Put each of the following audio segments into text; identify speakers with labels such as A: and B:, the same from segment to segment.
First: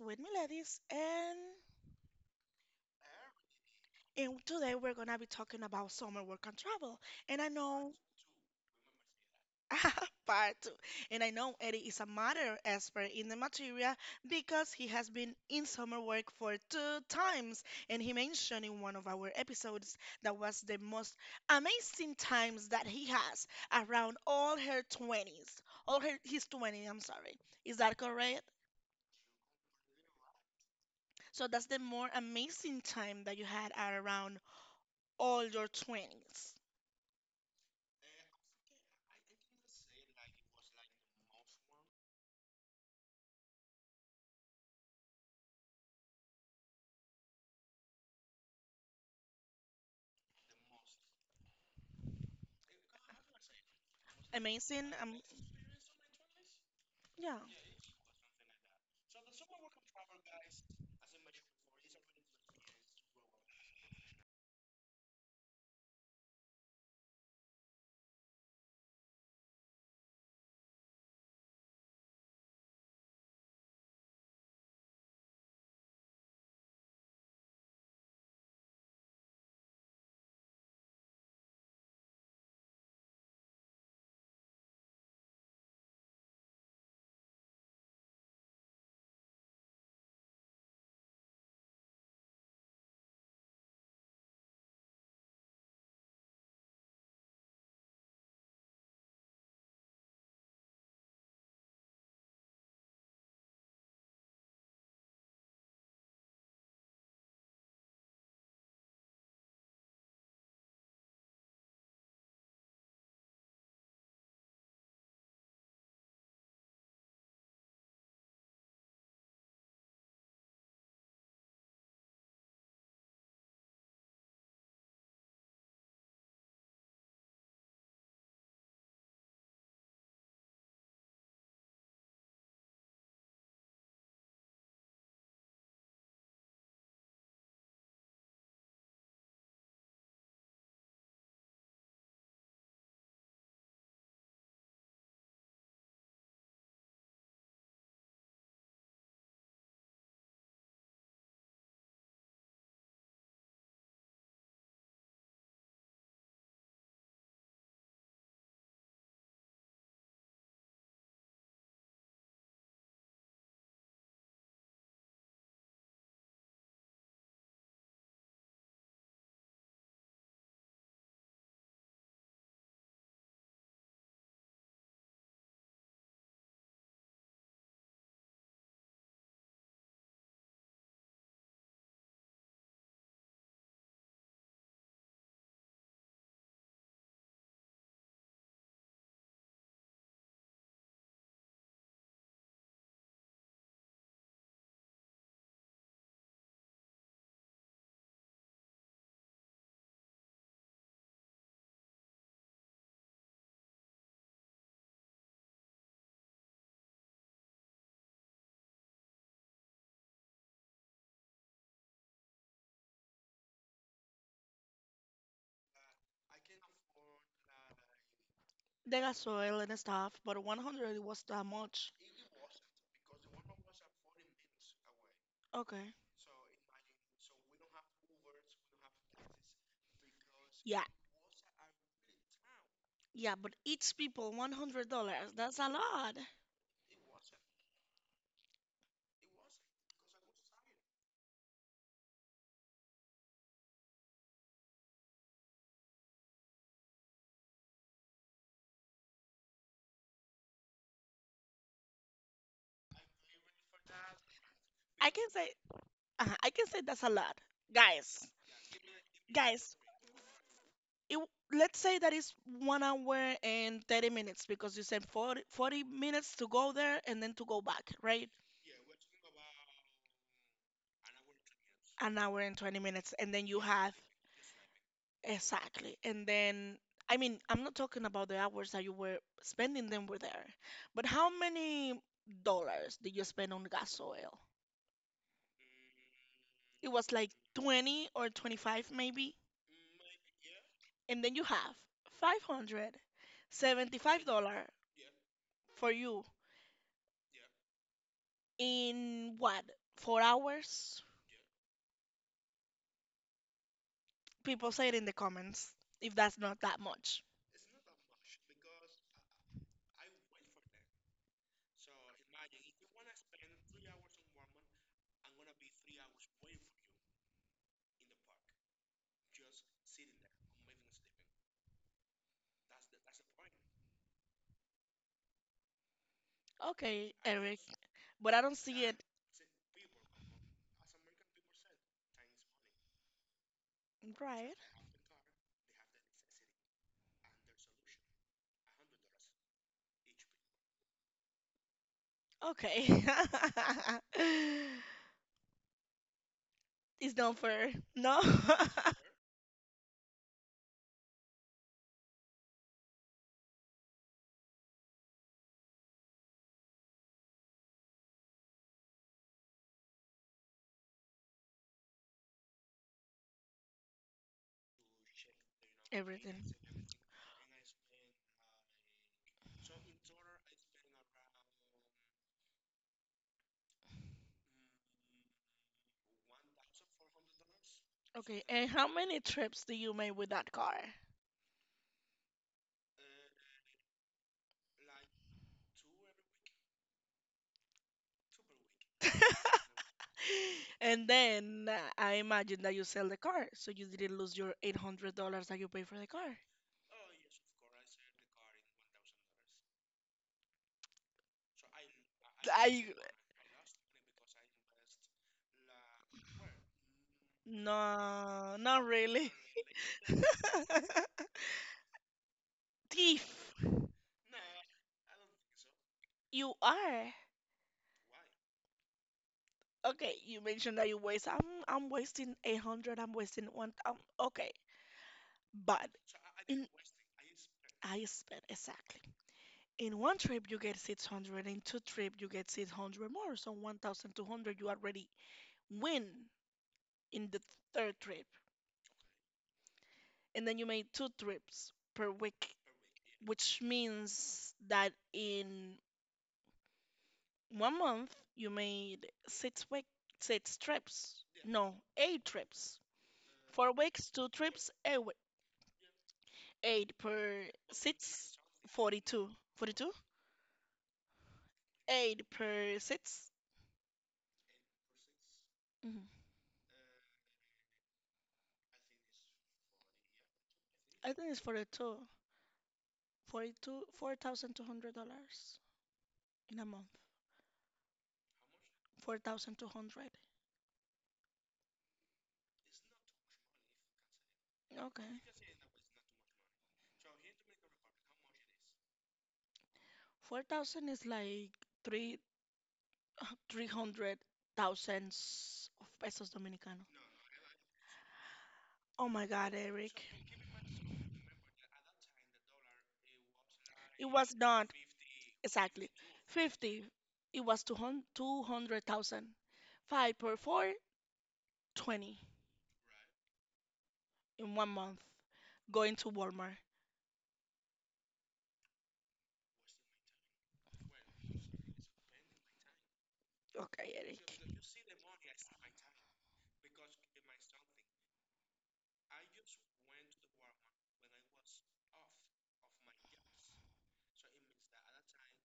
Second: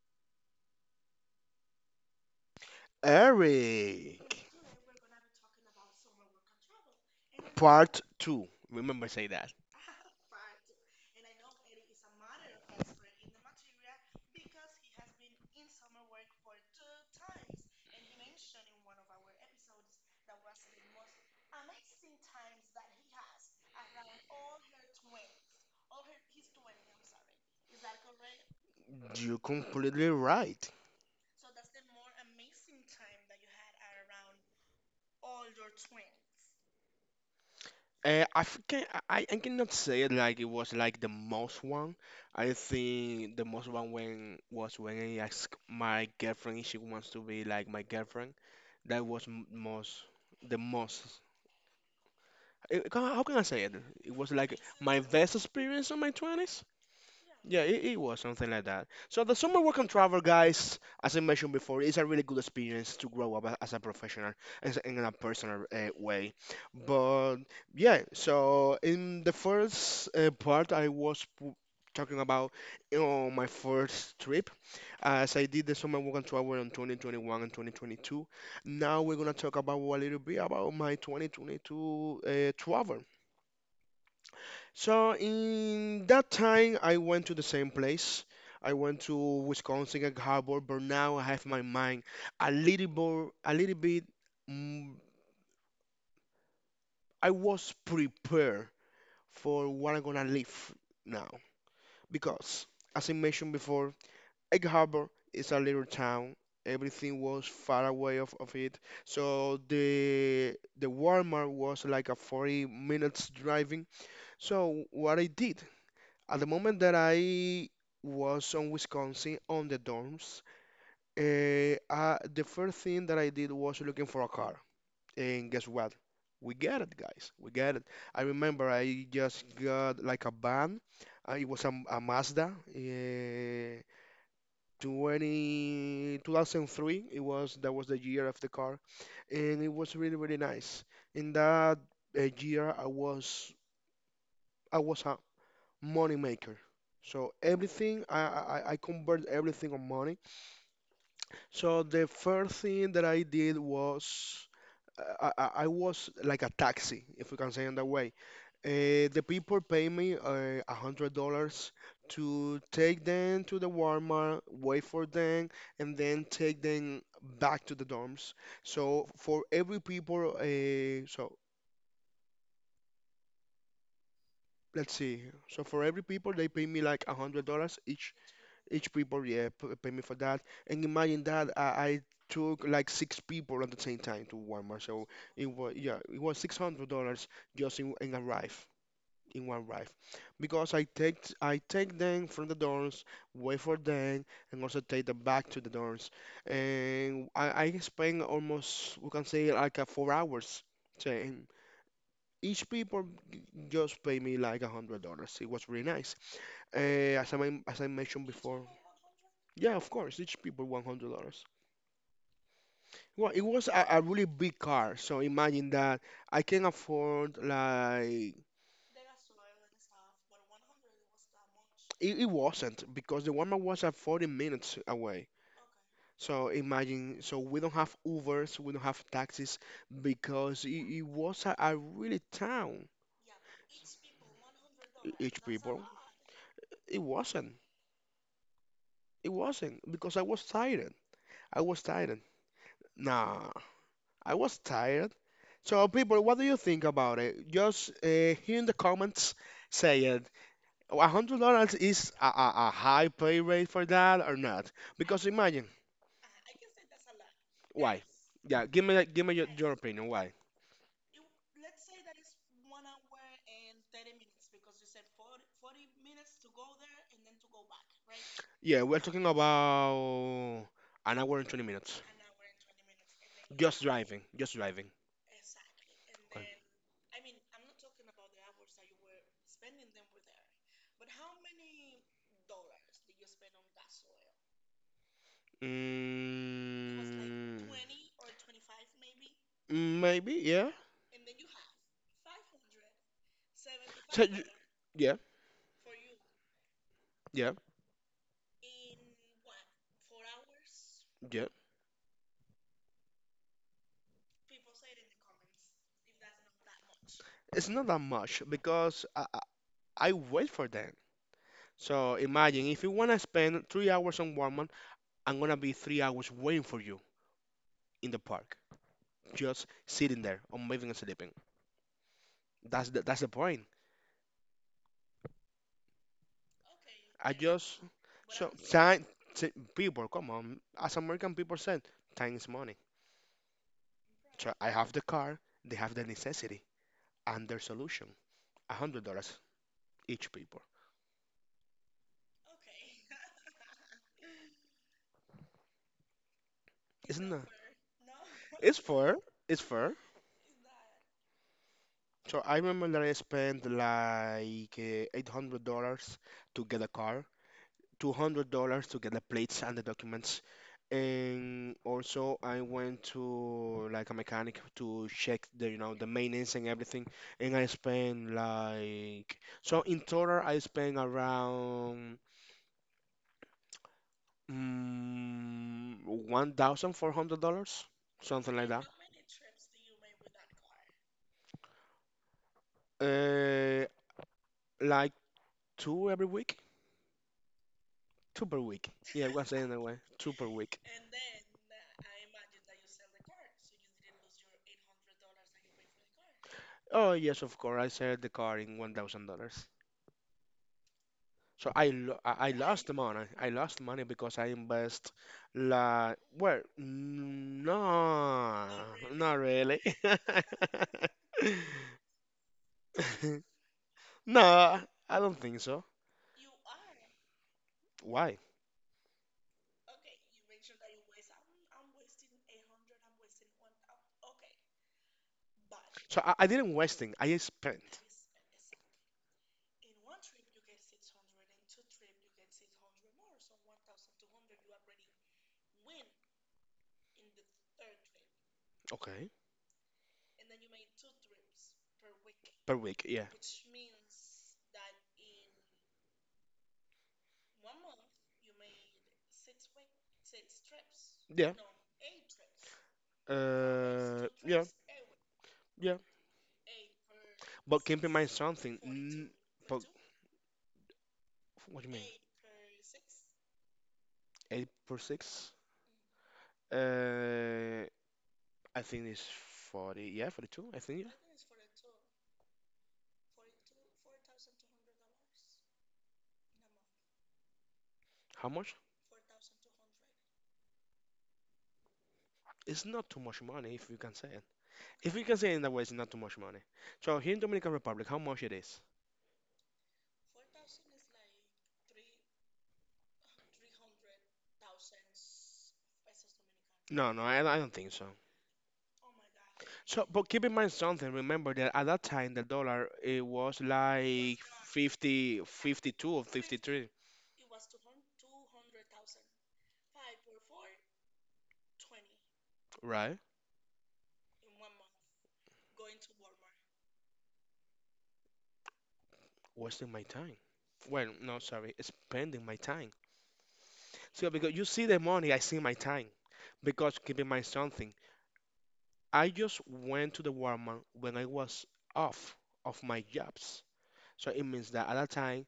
A: with Miledis, and
B: Eric,
A: and today we're gonna be talking about summer work and travel. And I know,
B: part two. Remember, say that.
A: part two. And I know Eddie is a matter expert in the material because he has been in summer work for two times, and he mentioned in one of our episodes that was the most amazing times that he has around all her twenties, all her his twenties. I'm sorry. Is that correct?
B: You're completely right.
A: So that's the more amazing time that you had at around all your 20s.
B: I think I cannot say it like it was like the most one. I think the most one when was when I asked my girlfriend if she wants to be like my girlfriend. That was m- most the most. How can I say it? It was like
A: Amazing,
B: my best experience in my twenties.
A: yeah.
B: Yeah, it was something like that. So the summer work and travel, guys, as I mentioned before, is a really good experience to grow up as a professional and in a personal way. But yeah, so in the first part, talking about my first trip, as I did the summer work and travel in 2021 and 2022. Now we're gonna talk about a little bit about my 2022 travel. So in that time, I went to the same place. I went to Wisconsin Gag Harbor, but now I have my mind a little more, a little bit. mm, I was prepared for what I'm gonna live now because, as I mentioned before, Egg Harbor is a little town. Everything was far away of it, so the Walmart was like a 40 minutes driving. So what I did. At the moment that I was on Wisconsin on the dorms, the first thing that I did was looking for a car. And guess what? We get it, guys. We get it. I remember I just got like a van. It was a Mazda, 2003. It was that was the year of the car, and it was really really nice. In that year, I was money maker. So everything I convert everything on money. So the first thing that I did was I was like a taxi, if we can say in that way. The people pay me $100 to take them to the Walmart, wait for them, and then take them back to the dorms. So for every people, let's see. So for every people, they pay me like $100 each people yeah pay me for that, and imagine that I took like six people at the same time to Walmart, so it was yeah it was $600 just in a ride in one ride. Because I take them from the dorms, wait for them, and also take them back to the dorms, and I spend almost we can say like a 4 hours saying each people just pay me like $100. It was really nice. As I mentioned before, yeah, of course, each people $100. Well, it was a really big car, so imagine that I can afford like
A: They got soil and stuff, but 100, it was that much.
B: it wasn't because the Walmart was at 40 minutes away.
A: Okay.
B: So imagine, so we don't have Ubers, we don't have taxis because
A: Yeah,
B: it was a really town.
A: yeah, but each people $100.
B: Each
A: That's a
B: people,
A: lot.
B: it wasn't, it wasn't because I was tired. I was tired. Nah, I was tired. So, people, what do you think about it? Just here in the comments, say it. $100 is a high pay rate for that or not?
A: I
B: Because
A: can say,
B: imagine,
A: I can say that's a lot,
B: why?
A: guys.
B: Yeah, give me your
A: Guys,
B: opinion. Why?
A: it, let's say that it's 1 hour and 30 minutes because you said forty minutes to go there and then to go back, right?
B: Yeah, we're talking about an hour and 20 minutes.
A: An hour and 20 minutes, and then you
B: Just
A: have,
B: driving, just driving.
A: exactly. And then, I mean, I'm not talking about the hours that you were spending them were there, but how many dollars did you spend on gas oil? It was like
B: Mm,
A: 20 or 25 maybe.
B: maybe, yeah.
A: And then you have 575
B: So,
A: dollar
B: yeah.
A: for you
B: Yeah,
A: in what, 4 hours?
B: yeah.
A: People, say it in the comments if that's not that much.
B: It's not that much because I wait for them. So imagine if you want to spend 3 hours on Walmart, I'm gonna be 3 hours waiting for you in the park, just sitting there or moving and sleeping. That's the point.
A: Okay,
B: I
A: Eric,
B: just
A: but I
B: so
A: don't see it.
B: time people come on, as American people said, time is money. So
A: Right.
B: I have the car, they have the necessity and their solution. $100 each people.
A: Okay. It's
B: Isn't
A: not
B: that?
A: fair. No.
B: It's fair. It's fair. So I remember that I spent like $800 to get a car, $200 to get the plates and the documents. And also I went to like a mechanic to check the, the
A: Everything.
B: maintenance and everything. And I spent like, so in total I spent around mm, $1,400,
A: Okay,
B: something like
A: and
B: that.
A: how many trips do you make with that car?
B: Uh, like two every week. Two per week. Yeah, it was anyway. Two per week.
A: And then, I imagine that you sell the car, so you didn't lose your $800 that you paid for the car.
B: Oh yes, of course. I sold the car in $1,000. So I lost the
A: I,
B: money. I lost money because I invest La. Well,
A: no,
B: no,
A: not really.
B: not really.
A: Thief,
B: No, I don't think so.
A: you are.
B: Why?
A: Okay, you mentioned that you waste. I'm wasting 800. I'm wasting one. Okay, but
B: So I
A: in
B: didn't wasting. I spent.
A: I spent, exactly. In one trip you get 600. In two trip you get 600 more. So 1,200 you already win in the third trip.
B: Okay,
A: And then you made two trips per week,
B: per week. Yeah,
A: which means that in one month you made six trips.
B: yeah.
A: No, eight trips. 4 weeks, two
B: Yeah.
A: trips, eight.
B: Yeah,
A: Eight per
B: but keep in mind
A: six,
B: something. N
A: 42.
B: but
A: 42?
B: what do you mean?
A: Eight per 6, 42. 8 per 6.
B: Eight per six?
A: mm hmm
B: Uh, I think it's 40. Yeah, 42. I think. Yeah.
A: I think it's 42. 42, $4,200 in a month.
B: How much?
A: 4,200.
B: It's not too much money if you can say it. If
A: Okay.
B: you can say it in that way, it's not too much money. So here in Dominican Republic, how much it is?
A: 4,000 is like three, 300 thousands of pesos Dominicano.
B: No, I don't think so.
A: Oh my God, Eric.
B: So, but keep in mind something. Remember that at that time, the dollar it was
A: It was
B: like
A: not
B: 50,
A: exactly
B: 52 or 53,
A: 50. It was 200,000. 5 per 420
B: right?
A: in one month. Going to Walmart.
B: Wasting my time. Well, no, sorry, spending my time.
A: Okay, Eric.
B: So because you see the money, I see my time. Because keep in mind something, I just went to the Walmart when I was off of my jobs. So it means that at that time,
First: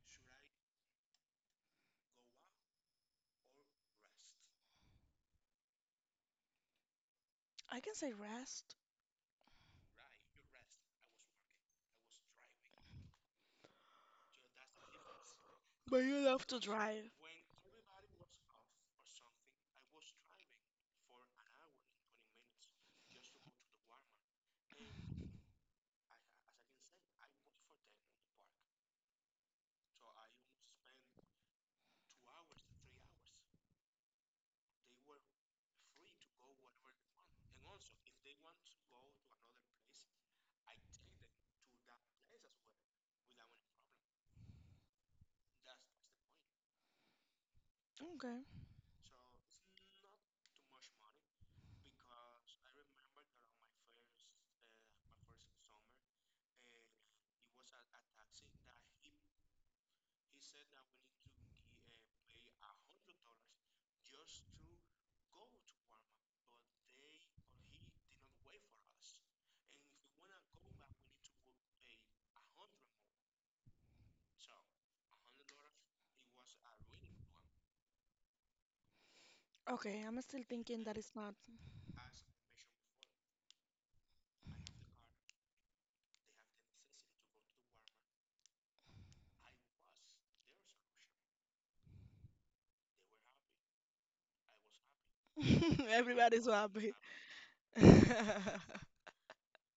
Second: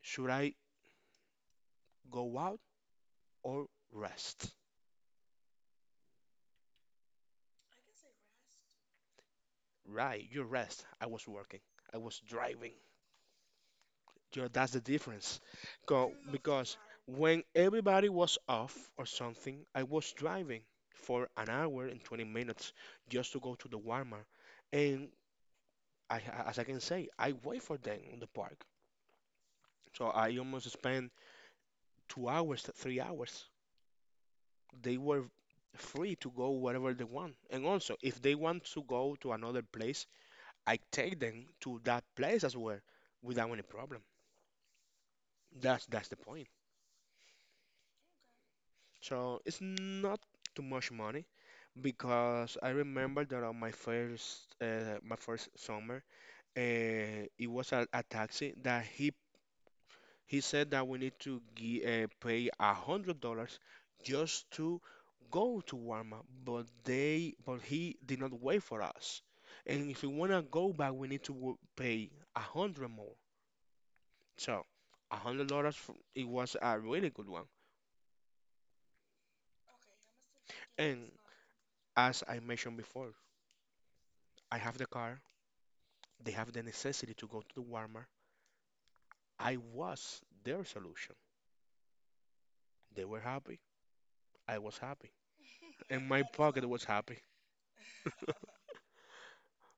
B: should I go out or rest?
A: I can say rest,
B: Right, you rest. I was working. I was driving. Yo, that's the difference.
A: but you have to
B: Because
A: drive.
B: when everybody was off or something, I was driving for an hour and 20 minutes just to go to the Walmart. And I, as I can say, I wait for them in the park. So I almost spent 2 hours, to 3 hours. They were free to go wherever they want. And also, if they want to go to another place, I take them to that place as well without any problem. That's the point.
A: Okay.
B: So it's not too much money. Because I remember that on my first summer, uh, it was a taxi that he said that we need to pay $100 just to go to Warma, but they but he did not wait for us, and if we wanna go back, we need to pay a hundred more. So $100 it was a really good one,
A: Okay, I'm still thinking that
B: and
A: it's not.
B: as I mentioned before, I have the car. They have the necessity to go to the Walmart. I was their solution. They were happy. I was happy. And my
A: Everybody's so
B: pocket was
A: happy.
B: happy.
A: Okay,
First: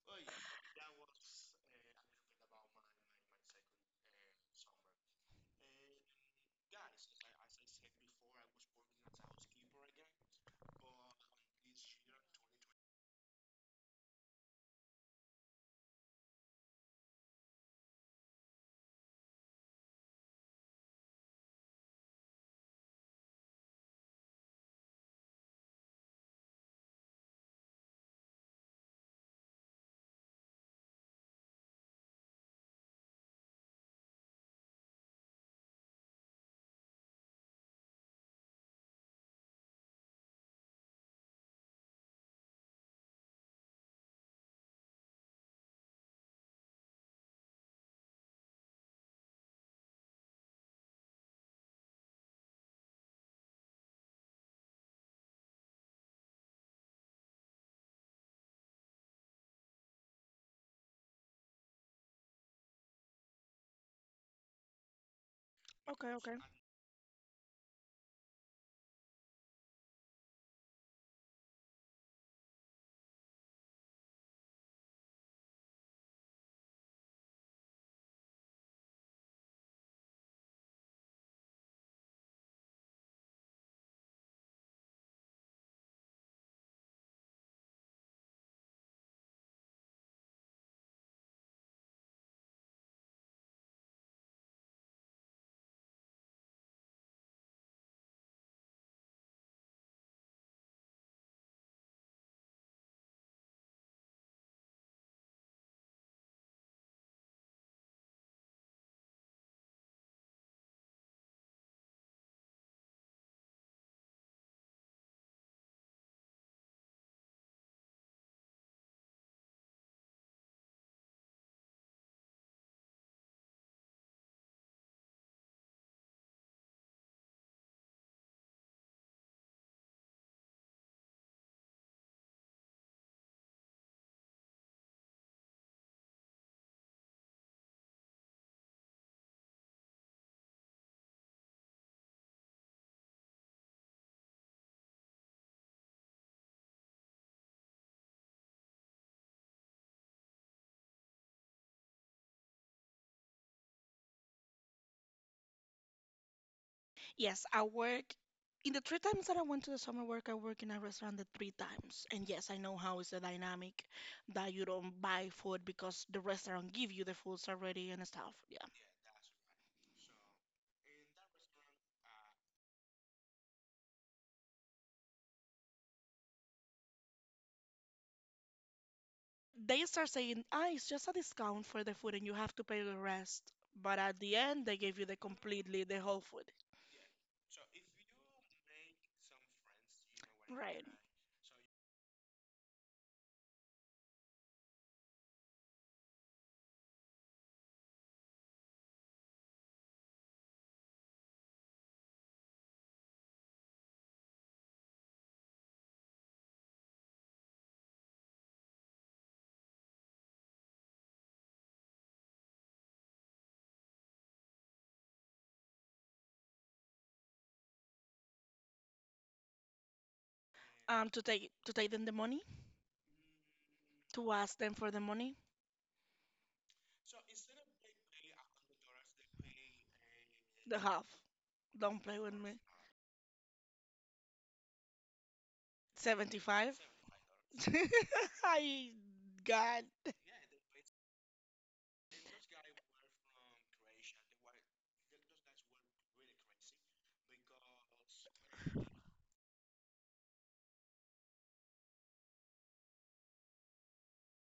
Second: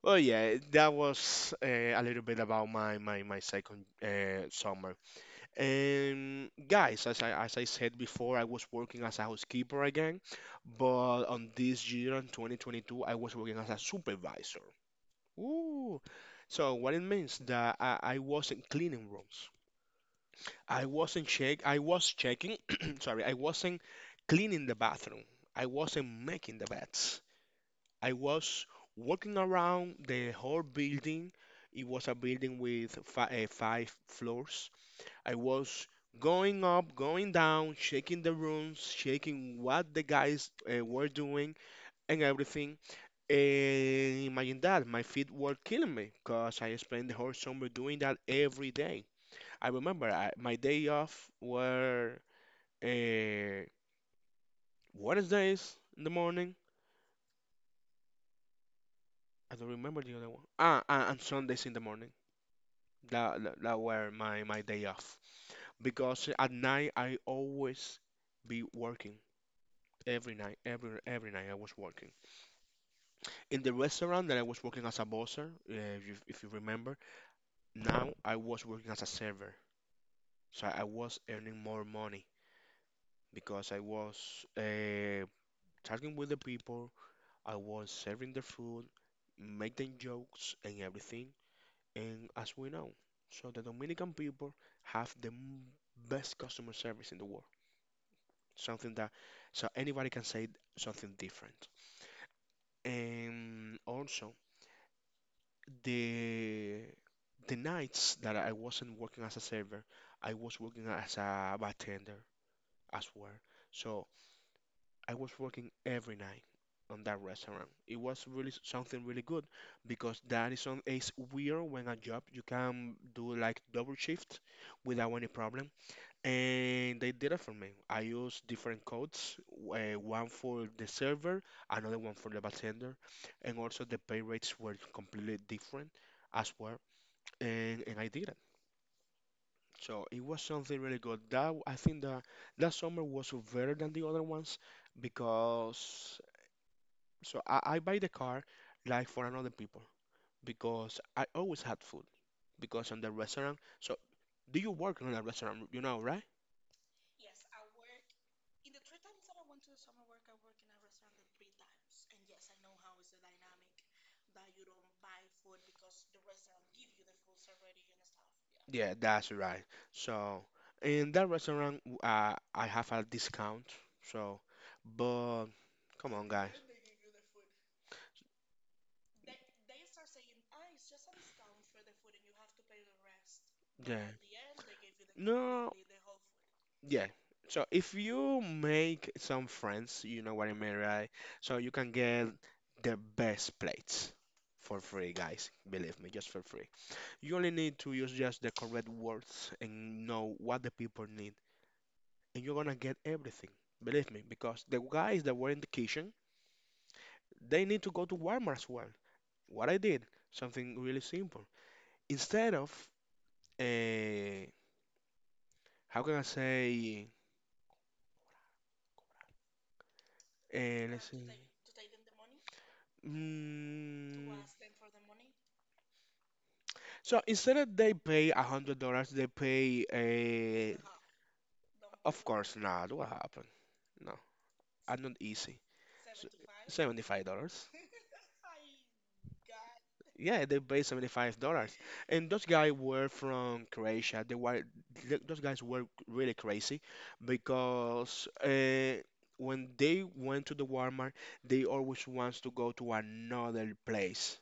B: Oh yeah, that was a little bit about my second summer. And guys, as I said before, I was working as a housekeeper again, but on this year in 2022, I was working as a supervisor. Ooh. So what it means that I wasn't cleaning rooms. I wasn't check. I was checking. sorry, I wasn't cleaning the bathroom. I wasn't making the beds. I was walking around the whole building. It was a building with fi five floors. I was going up, going down, shaking the rooms, shaking what the guys were doing and everything. And imagine that, my feet were killing me because I spent the whole summer doing that every day. I remember my day off were uh, Wednesdays in the morning. I don't remember the other one. Ah, ah, and Sundays in the morning. That were my day off. Because
A: okay.
B: at night I always be working. Every night, every night I was working. In the restaurant that I was working as a bosser, if you remember, now I was working as a server. So I was earning more money because I was uh, talking with the people, I was serving the food, making jokes and everything. And as we know, so the Dominican people have best customer service in the world. Something that so anybody can say something different. And also the the nights that I wasn't working as a server, I was working as a bartender as well. So I was working every night on that restaurant. It was really something really good because that is on it's weird when a job you can do like double shift without any problem. And they did it for me. I used different codes, one for the server, another one for the bartender, and also the pay rates were completely different as well. And I did it. So it was something really good. That I think that that summer was better than the other ones because so I buy the car like for another people because I always had food because on the restaurant. So do you work in a restaurant? You know, right?
A: Yes, I work in the three times that I went to the summer work. I work in a restaurant the three times. And yes, I know how it's a dynamic that you don't buy food because the restaurant give you the foods already and stuff.
B: Yeah, that's right. So in that restaurant, I have a discount. So, but come on, guys.
A: Yeah. They start saying, ah, it's just a discount for the food and you have to pay the rest. But at
B: Yeah.
A: the end, they gave you the
B: No,
A: completely the whole food.
B: yeah. So if you make some friends, you know what I mean,
A: Right.
B: right? So you can get the best plates for free, guys. Believe me, just for free. You only need to use just the correct words and know what the people need, and you're gonna get everything. Believe me, because the guys that were in the kitchen, they need to go to Walmart as well. What I did, something really simple. Instead of, uh, how can I say, let's
A: To
B: see.
A: take to take them the money,
B: Mm.
A: to ask them for the money.
B: So instead of they pay $100, they pay a.
A: The half. Don't play
B: Of
A: with me.
B: course not. What happened? No, I'm not easy. So,
A: 75?
B: Seventy-five dollars.
A: $75. I God.
B: Yeah, they pay $75. And those guys were from Croatia. Those guys were really crazy because when they went to the Walmart, they always wants to go to another place.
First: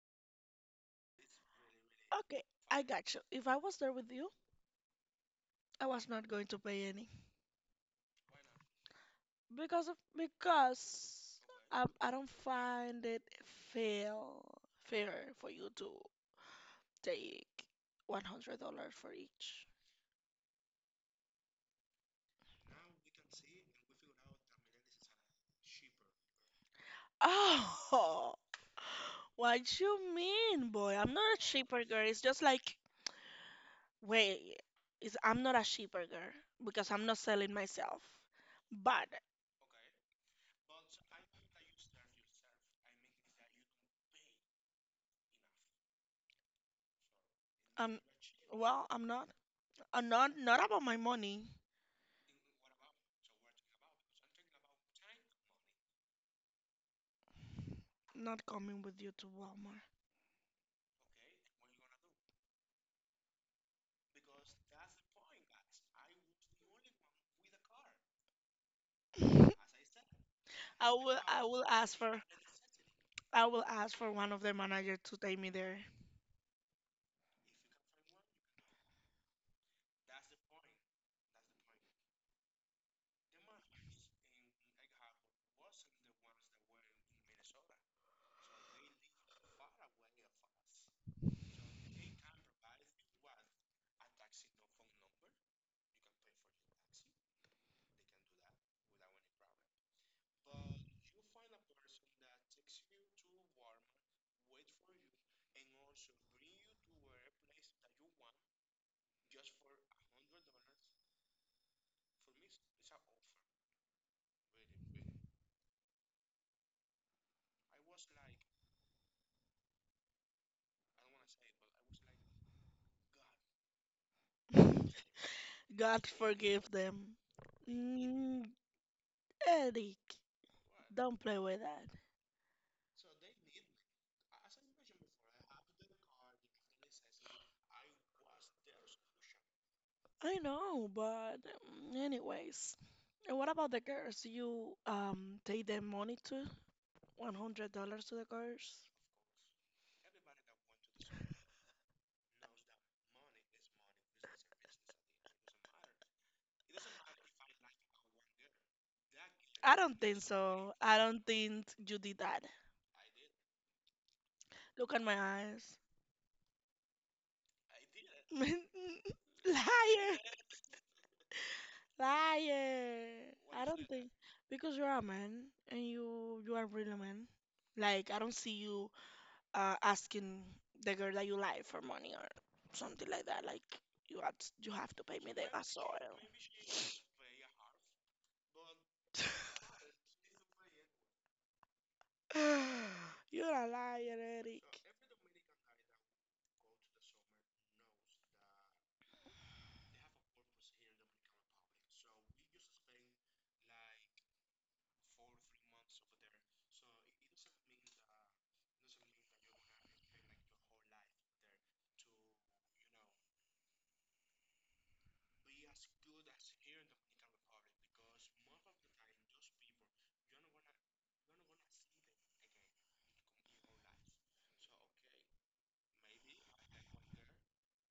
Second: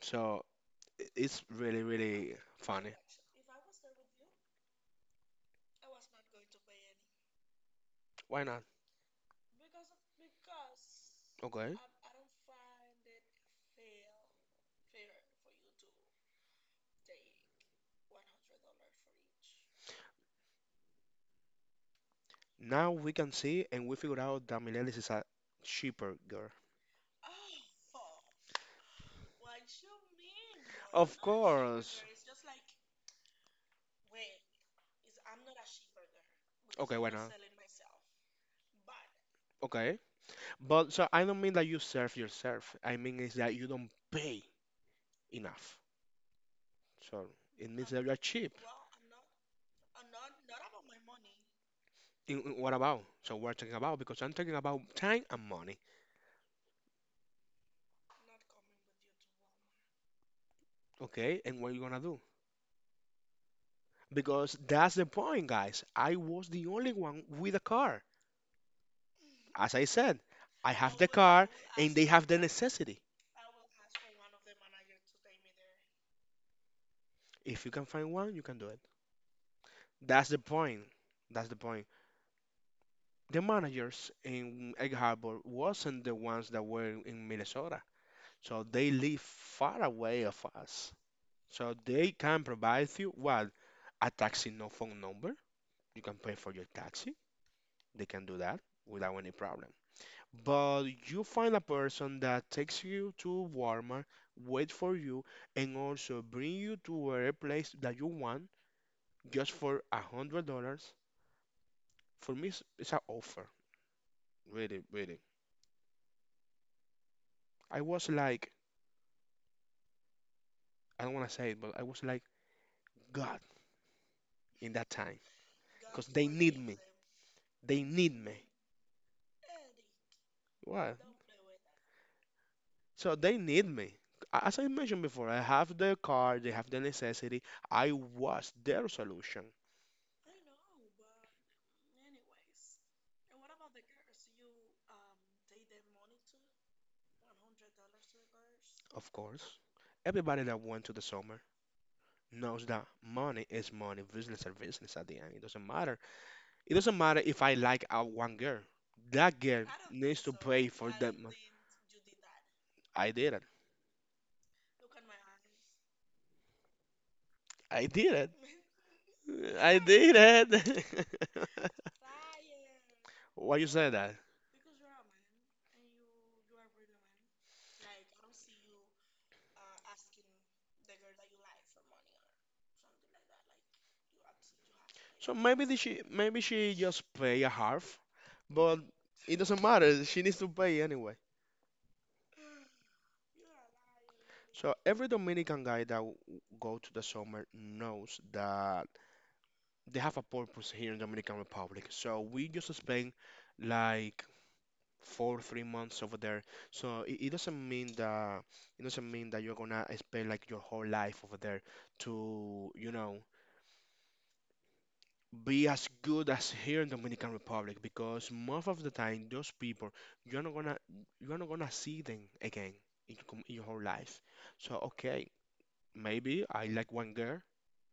B: So it's really, really
A: Okay, I
B: funny.
A: got you. If I was there with you, I was not going to pay any,
B: Why not?
A: because of, because
B: Okay.
A: okay. Okay, I don't find it fair fair for you to take $100 for each.
B: Now we can see and we figured out that Milelis is a cheaper girl.
A: Oh, what you mean, boy? I'm
B: Of
A: not a, oh, cheaper
B: course.
A: girl. It's just like, wait, is, I'm not a sheep because
B: Okay,
A: I'm
B: why
A: not
B: not?
A: selling myself. But,
B: Okay. But so I don't mean that you serve yourself. I mean is that you don't pay enough. So it means
A: um,
B: that you're cheap.
A: well, I'm not. Not about my money.
B: In what about? So we're talking about because I'm talking about time and money.
A: Not coming with you to Walmart.
B: Okay, and what are you gonna do? Because that's the point, guys. I was the only one with a car. As I said, I
A: I
B: have the
A: will I
B: car
A: will
B: and
A: ask
B: they
A: for
B: have the necessity.
A: I will ask for one of the managers to take me there.
B: If you can find one, you can do it. That's the point. That's the point. The managers in Egg Harbor wasn't the ones that were in Minnesota. So they live far away of us. So they can provide you what? A taxi no phone number. You can pay for your taxi. They can do that without any problem. But you find a person that takes you to Walmart, wait for you, and also bring you to whatever place that you want just for $100. For me, it's an offer. Really, really. I was like, I don't want to say it, but I was like God in that time, because
A: God
B: they need
A: forgive
B: me.
A: them.
B: They need me.
A: Mm, Eric,
B: What?
A: don't play with that.
B: So they need me. As I mentioned before, I have the car, they have the necessity. I was their solution.
A: I know, but, anyways. And what about the girls? You, take their money too? $100 to the course?
B: Of course, everybody that went to the summer knows that money is money, business is business at the end. It doesn't matter. It doesn't matter if I like one girl. That girl
A: I don't
B: needs
A: think
B: to pay
A: so.
B: for
A: I
B: that do
A: don't
B: money.
A: think you did that.
B: I did it.
A: Look at my eyes.
B: I did it. I
A: Liar.
B: did it.
A: Liar.
B: Why
A: I
B: you
A: don't
B: say
A: think,
B: that?
A: because you're a man and you are really a man. Like, I don't see you asking the girl that you like for money or something like that. Like, you have you have to pay
B: So
A: me the
B: maybe the she
A: gasoil.
B: maybe she just pay a half, but it doesn't matter. She needs to pay anyway.
A: You're a liar, Eric.
B: So every Dominican guy that go to the summer knows that they have a purpose here in Dominican Republic. So we just spend like four, 3 months over there. So it doesn't mean that you're gonna spend like your whole life over there to, be as good as here in Dominican Republic because most of the time those people you're not gonna you're not gonna see them again in your, in your whole life. So okay, maybe I like one girl,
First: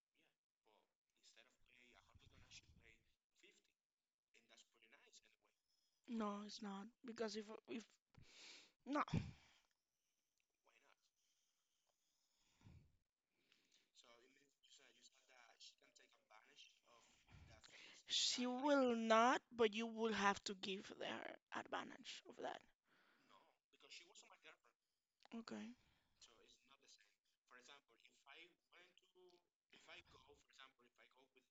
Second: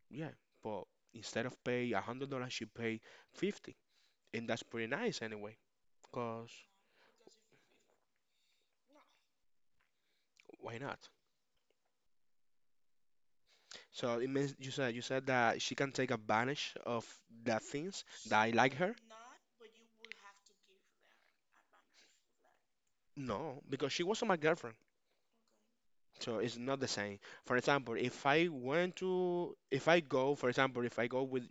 B: yeah, but instead of pay $100, she pay 50. And that's pretty nice anyway,
A: No,
B: because
A: it's not. Because, if no,
B: why not? So it means you said that she can take advantage of the things that
A: she
B: I like
A: will
B: her.
A: not, but you will have to give her advantage of that.
B: No, because she wasn't my girlfriend.
A: Okay.
B: So it's not the same. For example, if I go, for example, if I go with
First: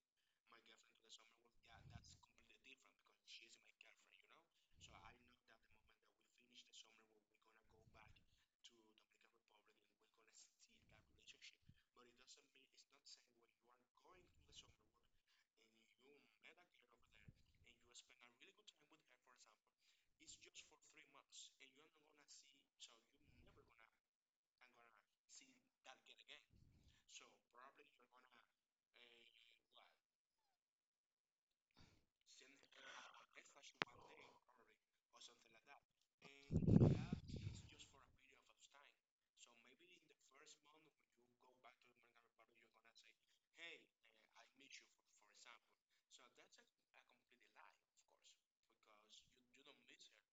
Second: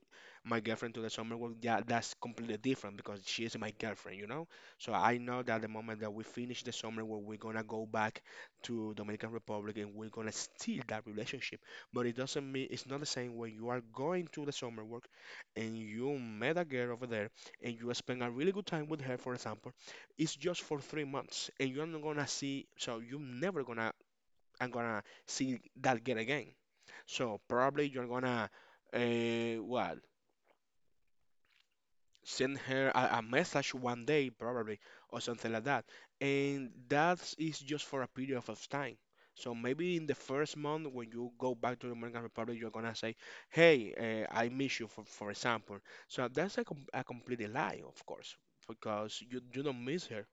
B: my girlfriend to the summer work, yeah, that's completely different because she is my girlfriend, you know? So I know that the moment that we finish the summer work, we're gonna go back to Dominican Republic and we're gonna steal that relationship. But it doesn't mean it's not the same when you are going to the summer work and you met a girl over there and you spend a really good time with her, for example, it's just for 3 months and you're not gonna see so you're never gonna I'm gonna see that girl again. So probably you're gonna what send her a message one day probably or something like that. And that is just for a period of time. So maybe in the first month when you go back to the Dominican Republic, you're gonna say, "Hey, I miss you," for example. So that's a complete lie, of course, because you don't miss her.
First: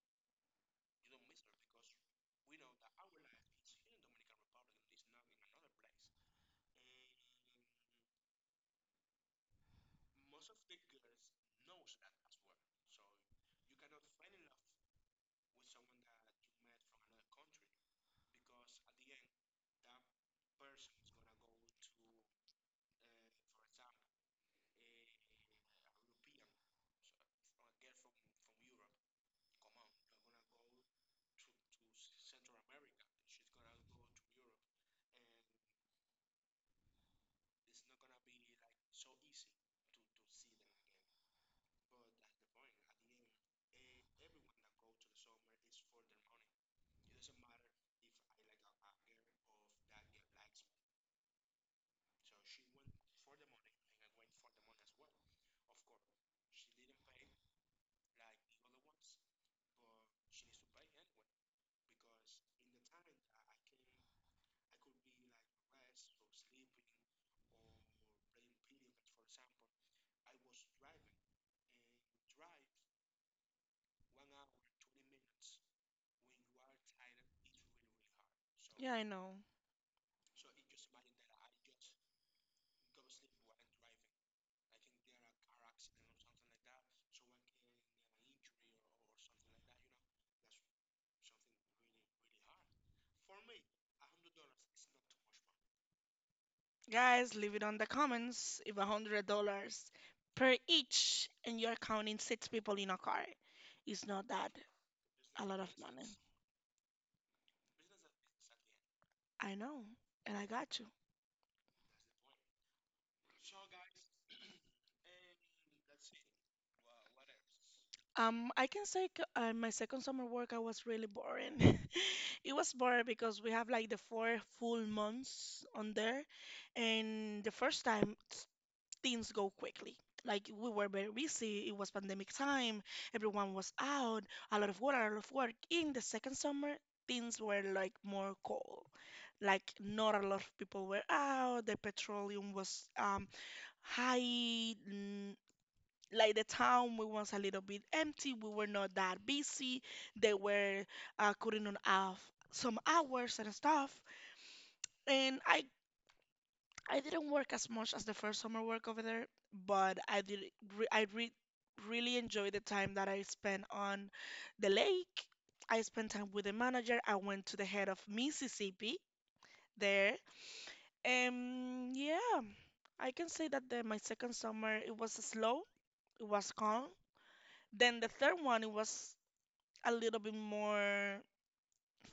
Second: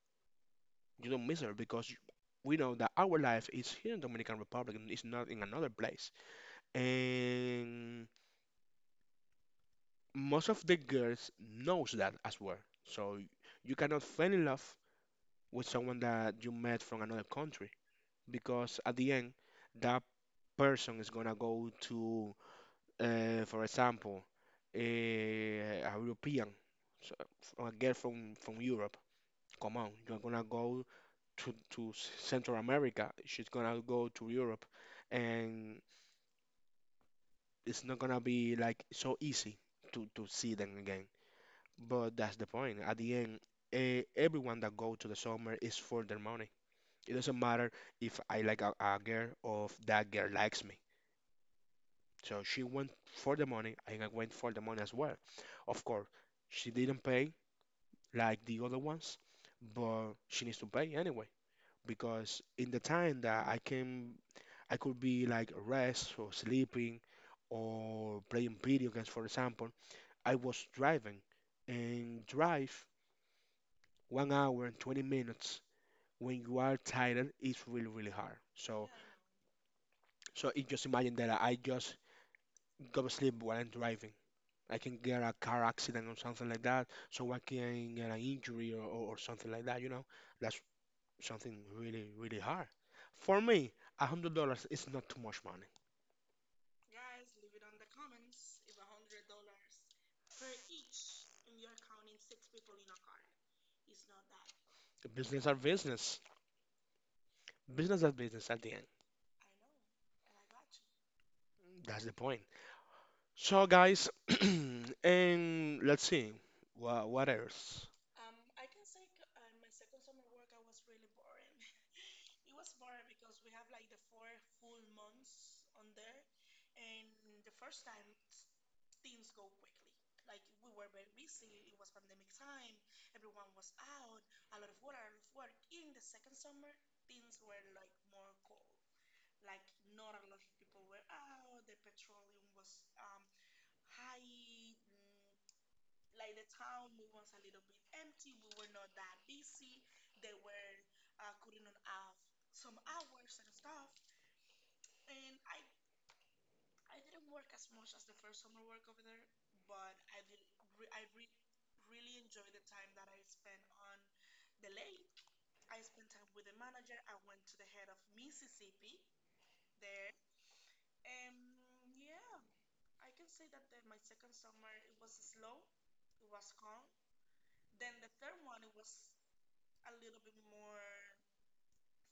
B: You don't miss her because we know that our life is here in Dominican Republic and it's not in another place. And most of the girls knows that as well. So you cannot fall in love with someone that you met from another country because at the end that person is gonna go to, for example, a European, so a girl from Europe. Come on, you're gonna go to Central America. She's gonna go to Europe, and it's not gonna be like so easy to see them again. But that's the point. At the end, everyone that go to the summer is for their money. It doesn't matter if I like a girl or if that girl likes me. So she went for the money, and I went for the money as well. Of course, she didn't pay like the other ones, but she needs to pay anyway because in the time that I can, I could be like rest or sleeping or playing video games, for example. I was driving and drive. 1 hour and 20 minutes when you are tired is really, really hard. So,
A: Yeah, I know.
B: so it just imagine that I just go to sleep while I'm driving. I can get a car accident or something like that. Someone can get an injury or something like that, you know? That's something really, really hard. For me, $100 is not too much money.
A: Guys, leave it on the comments if $100 per each and you're counting six people in a car. It's not that, a
B: Business are
A: lot of money.
B: business. Business are business at the end.
A: I know, and I got you.
B: That's the point. So guys, and let's see. What else?
A: I can say, my second summer work I was really boring. It was boring because we have like the four full months on there, and the first time, things go quickly. Like, we were very busy. It was pandemic time. Everyone was out. A lot of work. A lot of work. In the second summer, things were like more cold. Like, not a lot of people were out. The petroleum was high. Like, the town we was a little bit empty. We were not that busy. They were cutting on off some hours and stuff. And I didn't work as much as the first summer work over there, but I did, re- i re- really enjoyed the time that I spent on the lake. I spent time with the manager. I went to the head of Mississippi there. And yeah, I can say that my second summer, it was slow, it was calm. Then the third one, it was a little bit more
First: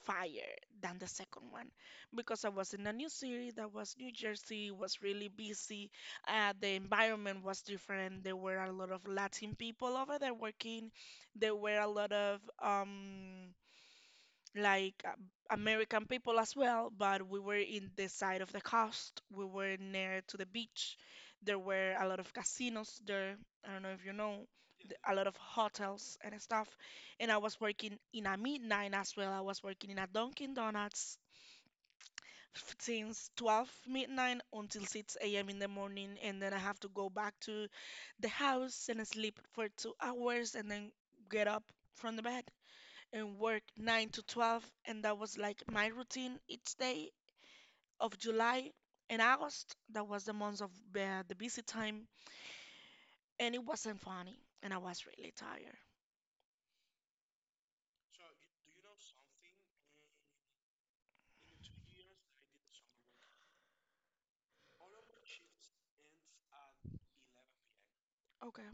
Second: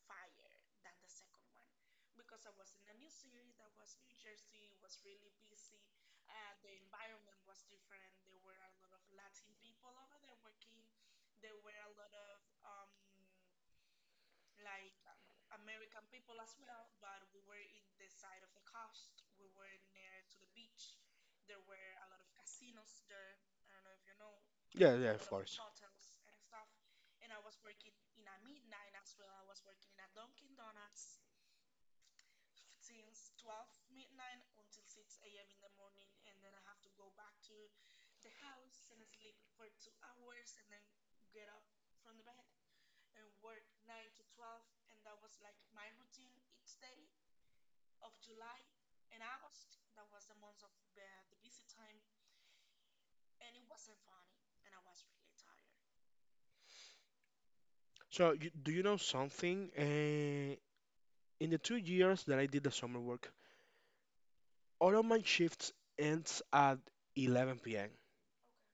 A: fire than the second one because I was in a new city that was New Jersey. Was really busy. The environment was different. There were a lot of Latin people over there working. There were a lot of, like um, American people as well, but we were in the side of the coast. We were near to the beach. There were a lot of casinos there. I don't know if you know,
B: Yeah, yeah,
A: a lot
B: of
A: of
B: course.
A: hotels and stuff. And I was working in a midnight as well. I was working in a Dunkin' Donuts, since 12 midnight until 6 a.m. in the morning. And then I have to go back to the house and sleep for 2 hours, and then get up from the bed and work 9 to 12. And that was like my routine each day of July and August. That was the months of, the busy time. And it wasn't funny, and I was really tired.
B: So, do you know something? In the 2 years that I did the summer work, all of my shifts ends at 11 p.m.
A: Okay,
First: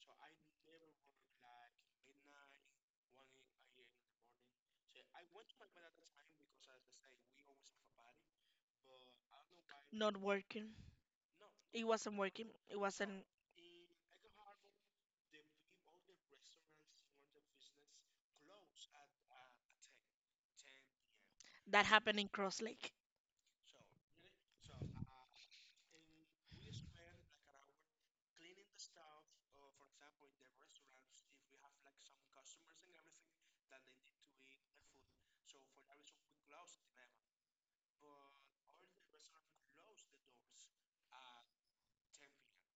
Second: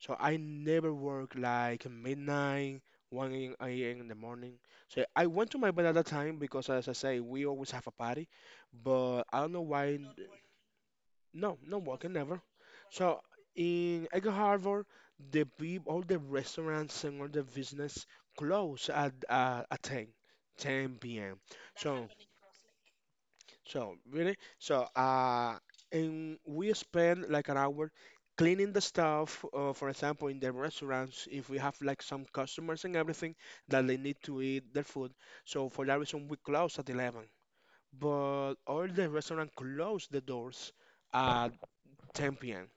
B: So I never work like midnight, 1 a.m. in the morning. So I went to my bed at that time because, as I say, we always have a party. But I don't know why.
A: not working.
B: No, no
A: It
B: walking
A: wasn't
B: never.
A: working. It
B: So
A: wasn't.
B: in Egg Harbor, the peop all the restaurants and all the business close at 10, 10 p.m.
A: That
B: So
A: happened in Cross Lake.
B: so really, and we spend like an hour cleaning the stuff. For example, in the restaurants, if we have like some customers and everything that they need to eat their food, so for that reason we close at 11. But all the restaurant close the doors at 10 p.m.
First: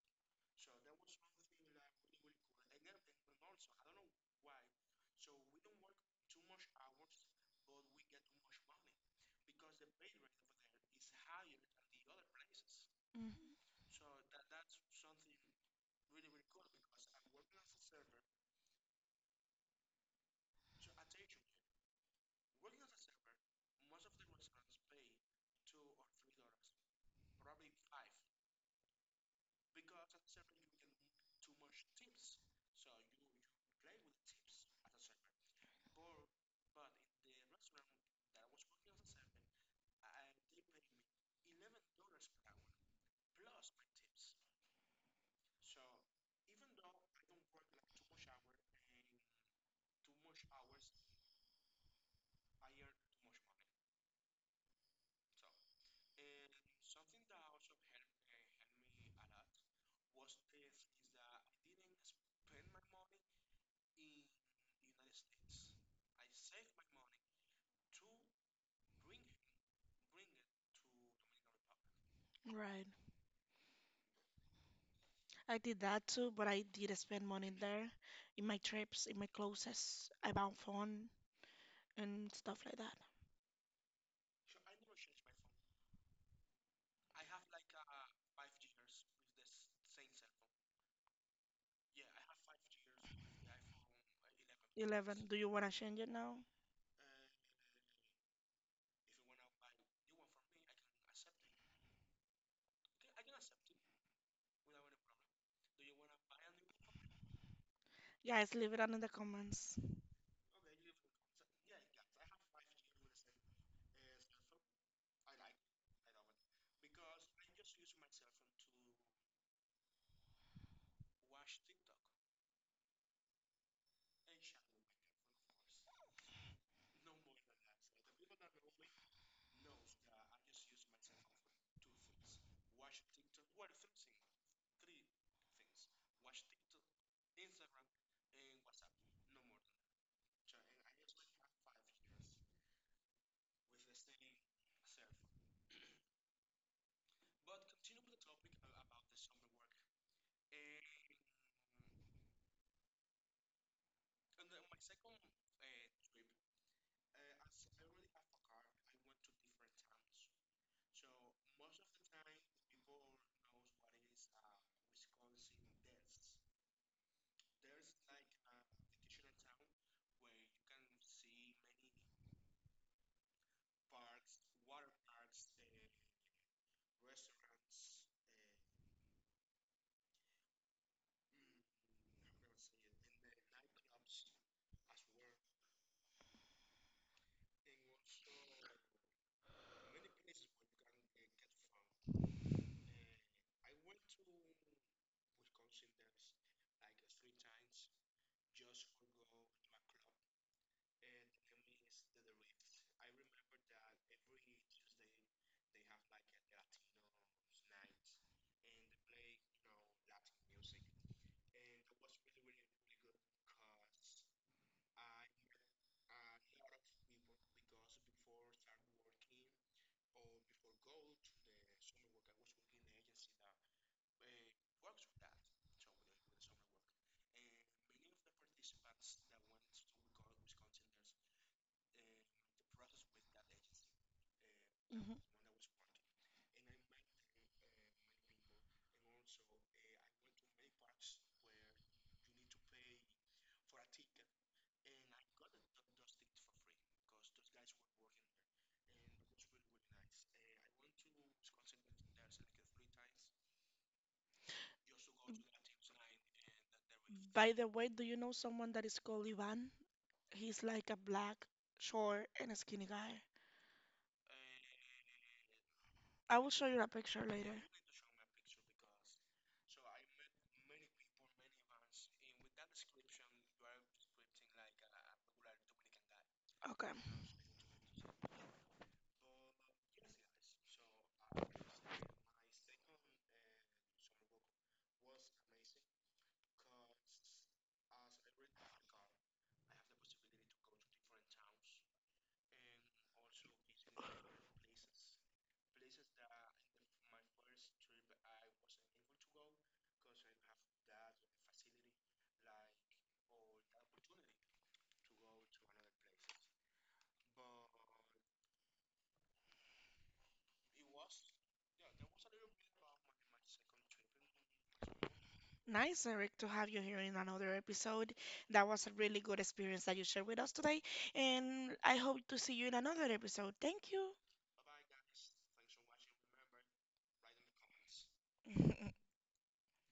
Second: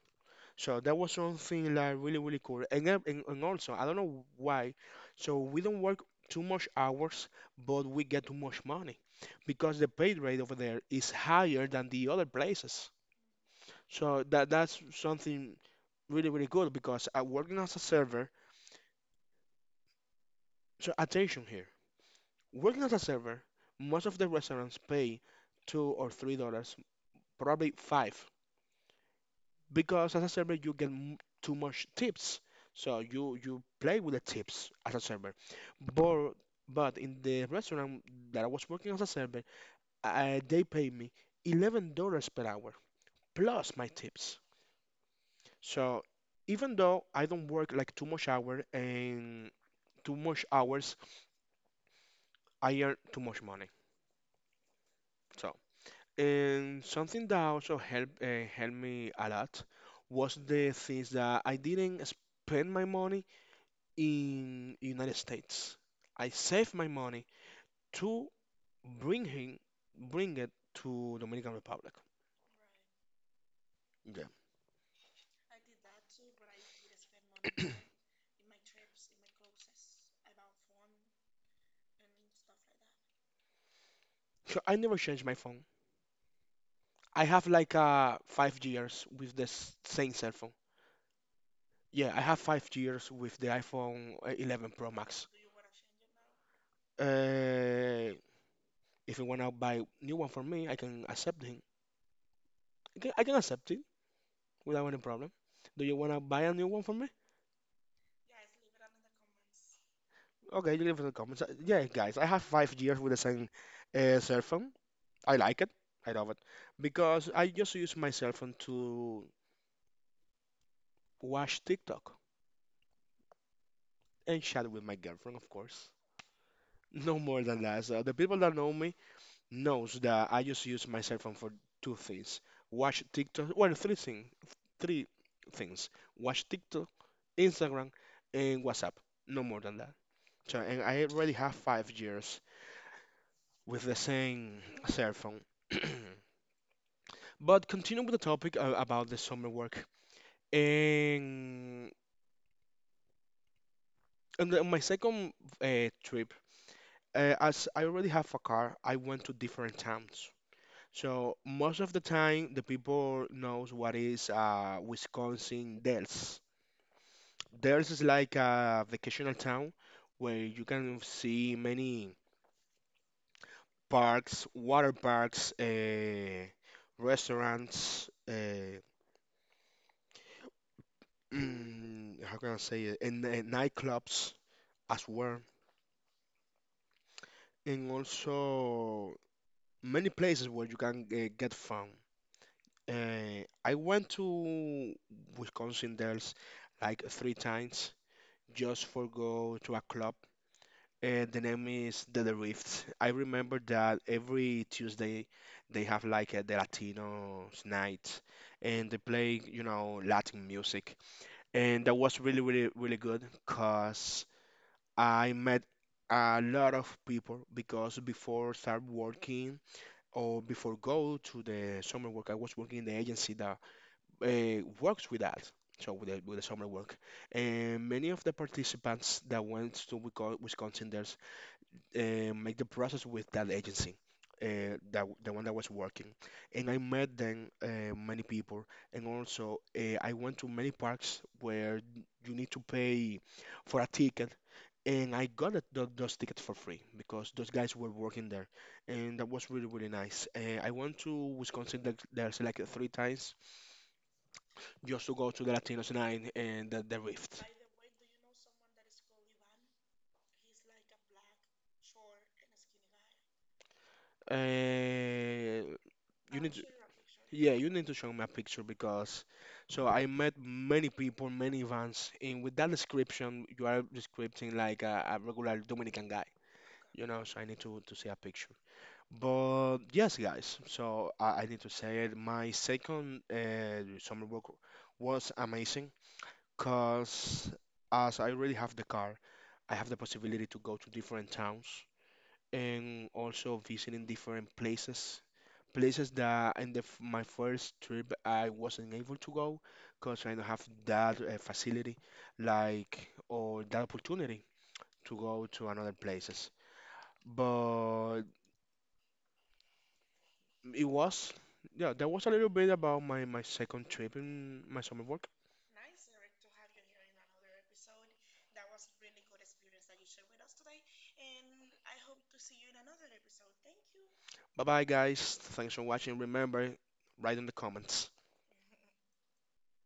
B: So that was something like really really cool. And, then- and also I don't know why, so we don't work too much hours, but we get too much money because the pay rate over there is higher than the other places.
A: Mhm.
B: So that's something really really good because working as a server. So attention here, working as a server, most of the restaurants pay $2 or $3, probably five because as a server you get too much tips so you play with the tips as a server, but but in the restaurant that I was working as a server, they pay me $11 per hour plus my tips. So even though I don't work like too much hour and too much hours, I earn too much money. So and something that also helped me a lot was the things that I didn't spend my money in United States. I saved my money to bring him, bring it to Dominican Republic.
A: Right.
B: Yeah.
A: I did that too, but I did spend money there, in my trips, in my clothes. I bought phone and stuff like that.
B: So I never changed my phone. I have like 5 years with the same cell phone. Yeah, I have 5 years with the iPhone 11 Pro Max.
A: 11. Do you want to change it now?
B: Uh, if you wanna buy new one for me, I can accept him. I can accept it without any problem. Do you wanna buy a new one for me?
A: Guys, leave it under the comments.
B: Okay, you leave it in the comments. Yeah, guys, I have 5 years with the same cell phone. I like it. I love it because I just use my cell phone to watch TikTok and chat with my girlfriend, of course. No more than that. So the people that know me knows that I just use my cell phone for two things: watch TikTok, well, three things: watch TikTok, Instagram, and WhatsApp. No more than that. So, and I already have 5 years with the same cell phone. But continue with the topic about the summer work. And on my second trip, as I already have a car, I went to different towns. So most of the time, the people knows what is Wisconsin Dells. Dells is like a vacational town where you can see many parks, water parks, restaurants, how can I say it, and, nightclubs as well. And also many places where you can get found. I went to Wisconsin Dells like 3 times just for go to a club. And the name is The Drift. I remember that every Tuesday they have like the Latinos night and they play, Latin music. And that was really, really, really good because I met a lot of people because before start working or before go to the summer work, I was working in the agency that works with that. So with the summer work, and many of the participants that went to Wisconsin, there's make the process with that agency, that
A: Mhm.
B: the one that was working, and I met then many people, and also I went to many parks where you need to pay for a ticket and I got it, those tickets for free because those guys were working there, and that was really really nice. I went to Wisconsin there's like 3 times just to go to the Latinos night and the Rift.
A: By the way, do you know someone that is called Ivan? He's like a black, short, and a skinny guy.
B: Uh, you
A: I will
B: need to,
A: show you a picture
B: yeah,
A: later.
B: you need to show me a picture because so I met many people, many vans, and with that description, you are describing like a regular Dominican guy,
A: Okay.
B: you know. So I need to see a picture. But yes, guys, so I need to say it. My second summer work was amazing because as I already have the car, I have the possibility to go to different towns and also visiting different places. Places that in my first trip I wasn't able to go because I don't have that facility, like, or that opportunity to go to another places. But It was, yeah, that was a little bit about my second trip in my summer work.
A: Nice, Eric, to have you here in another episode. That was a really good experience that you shared with us today, and I hope to see you in another episode. Thank you.
B: Bye bye, guys. Thanks for watching. Remember, write in the comments.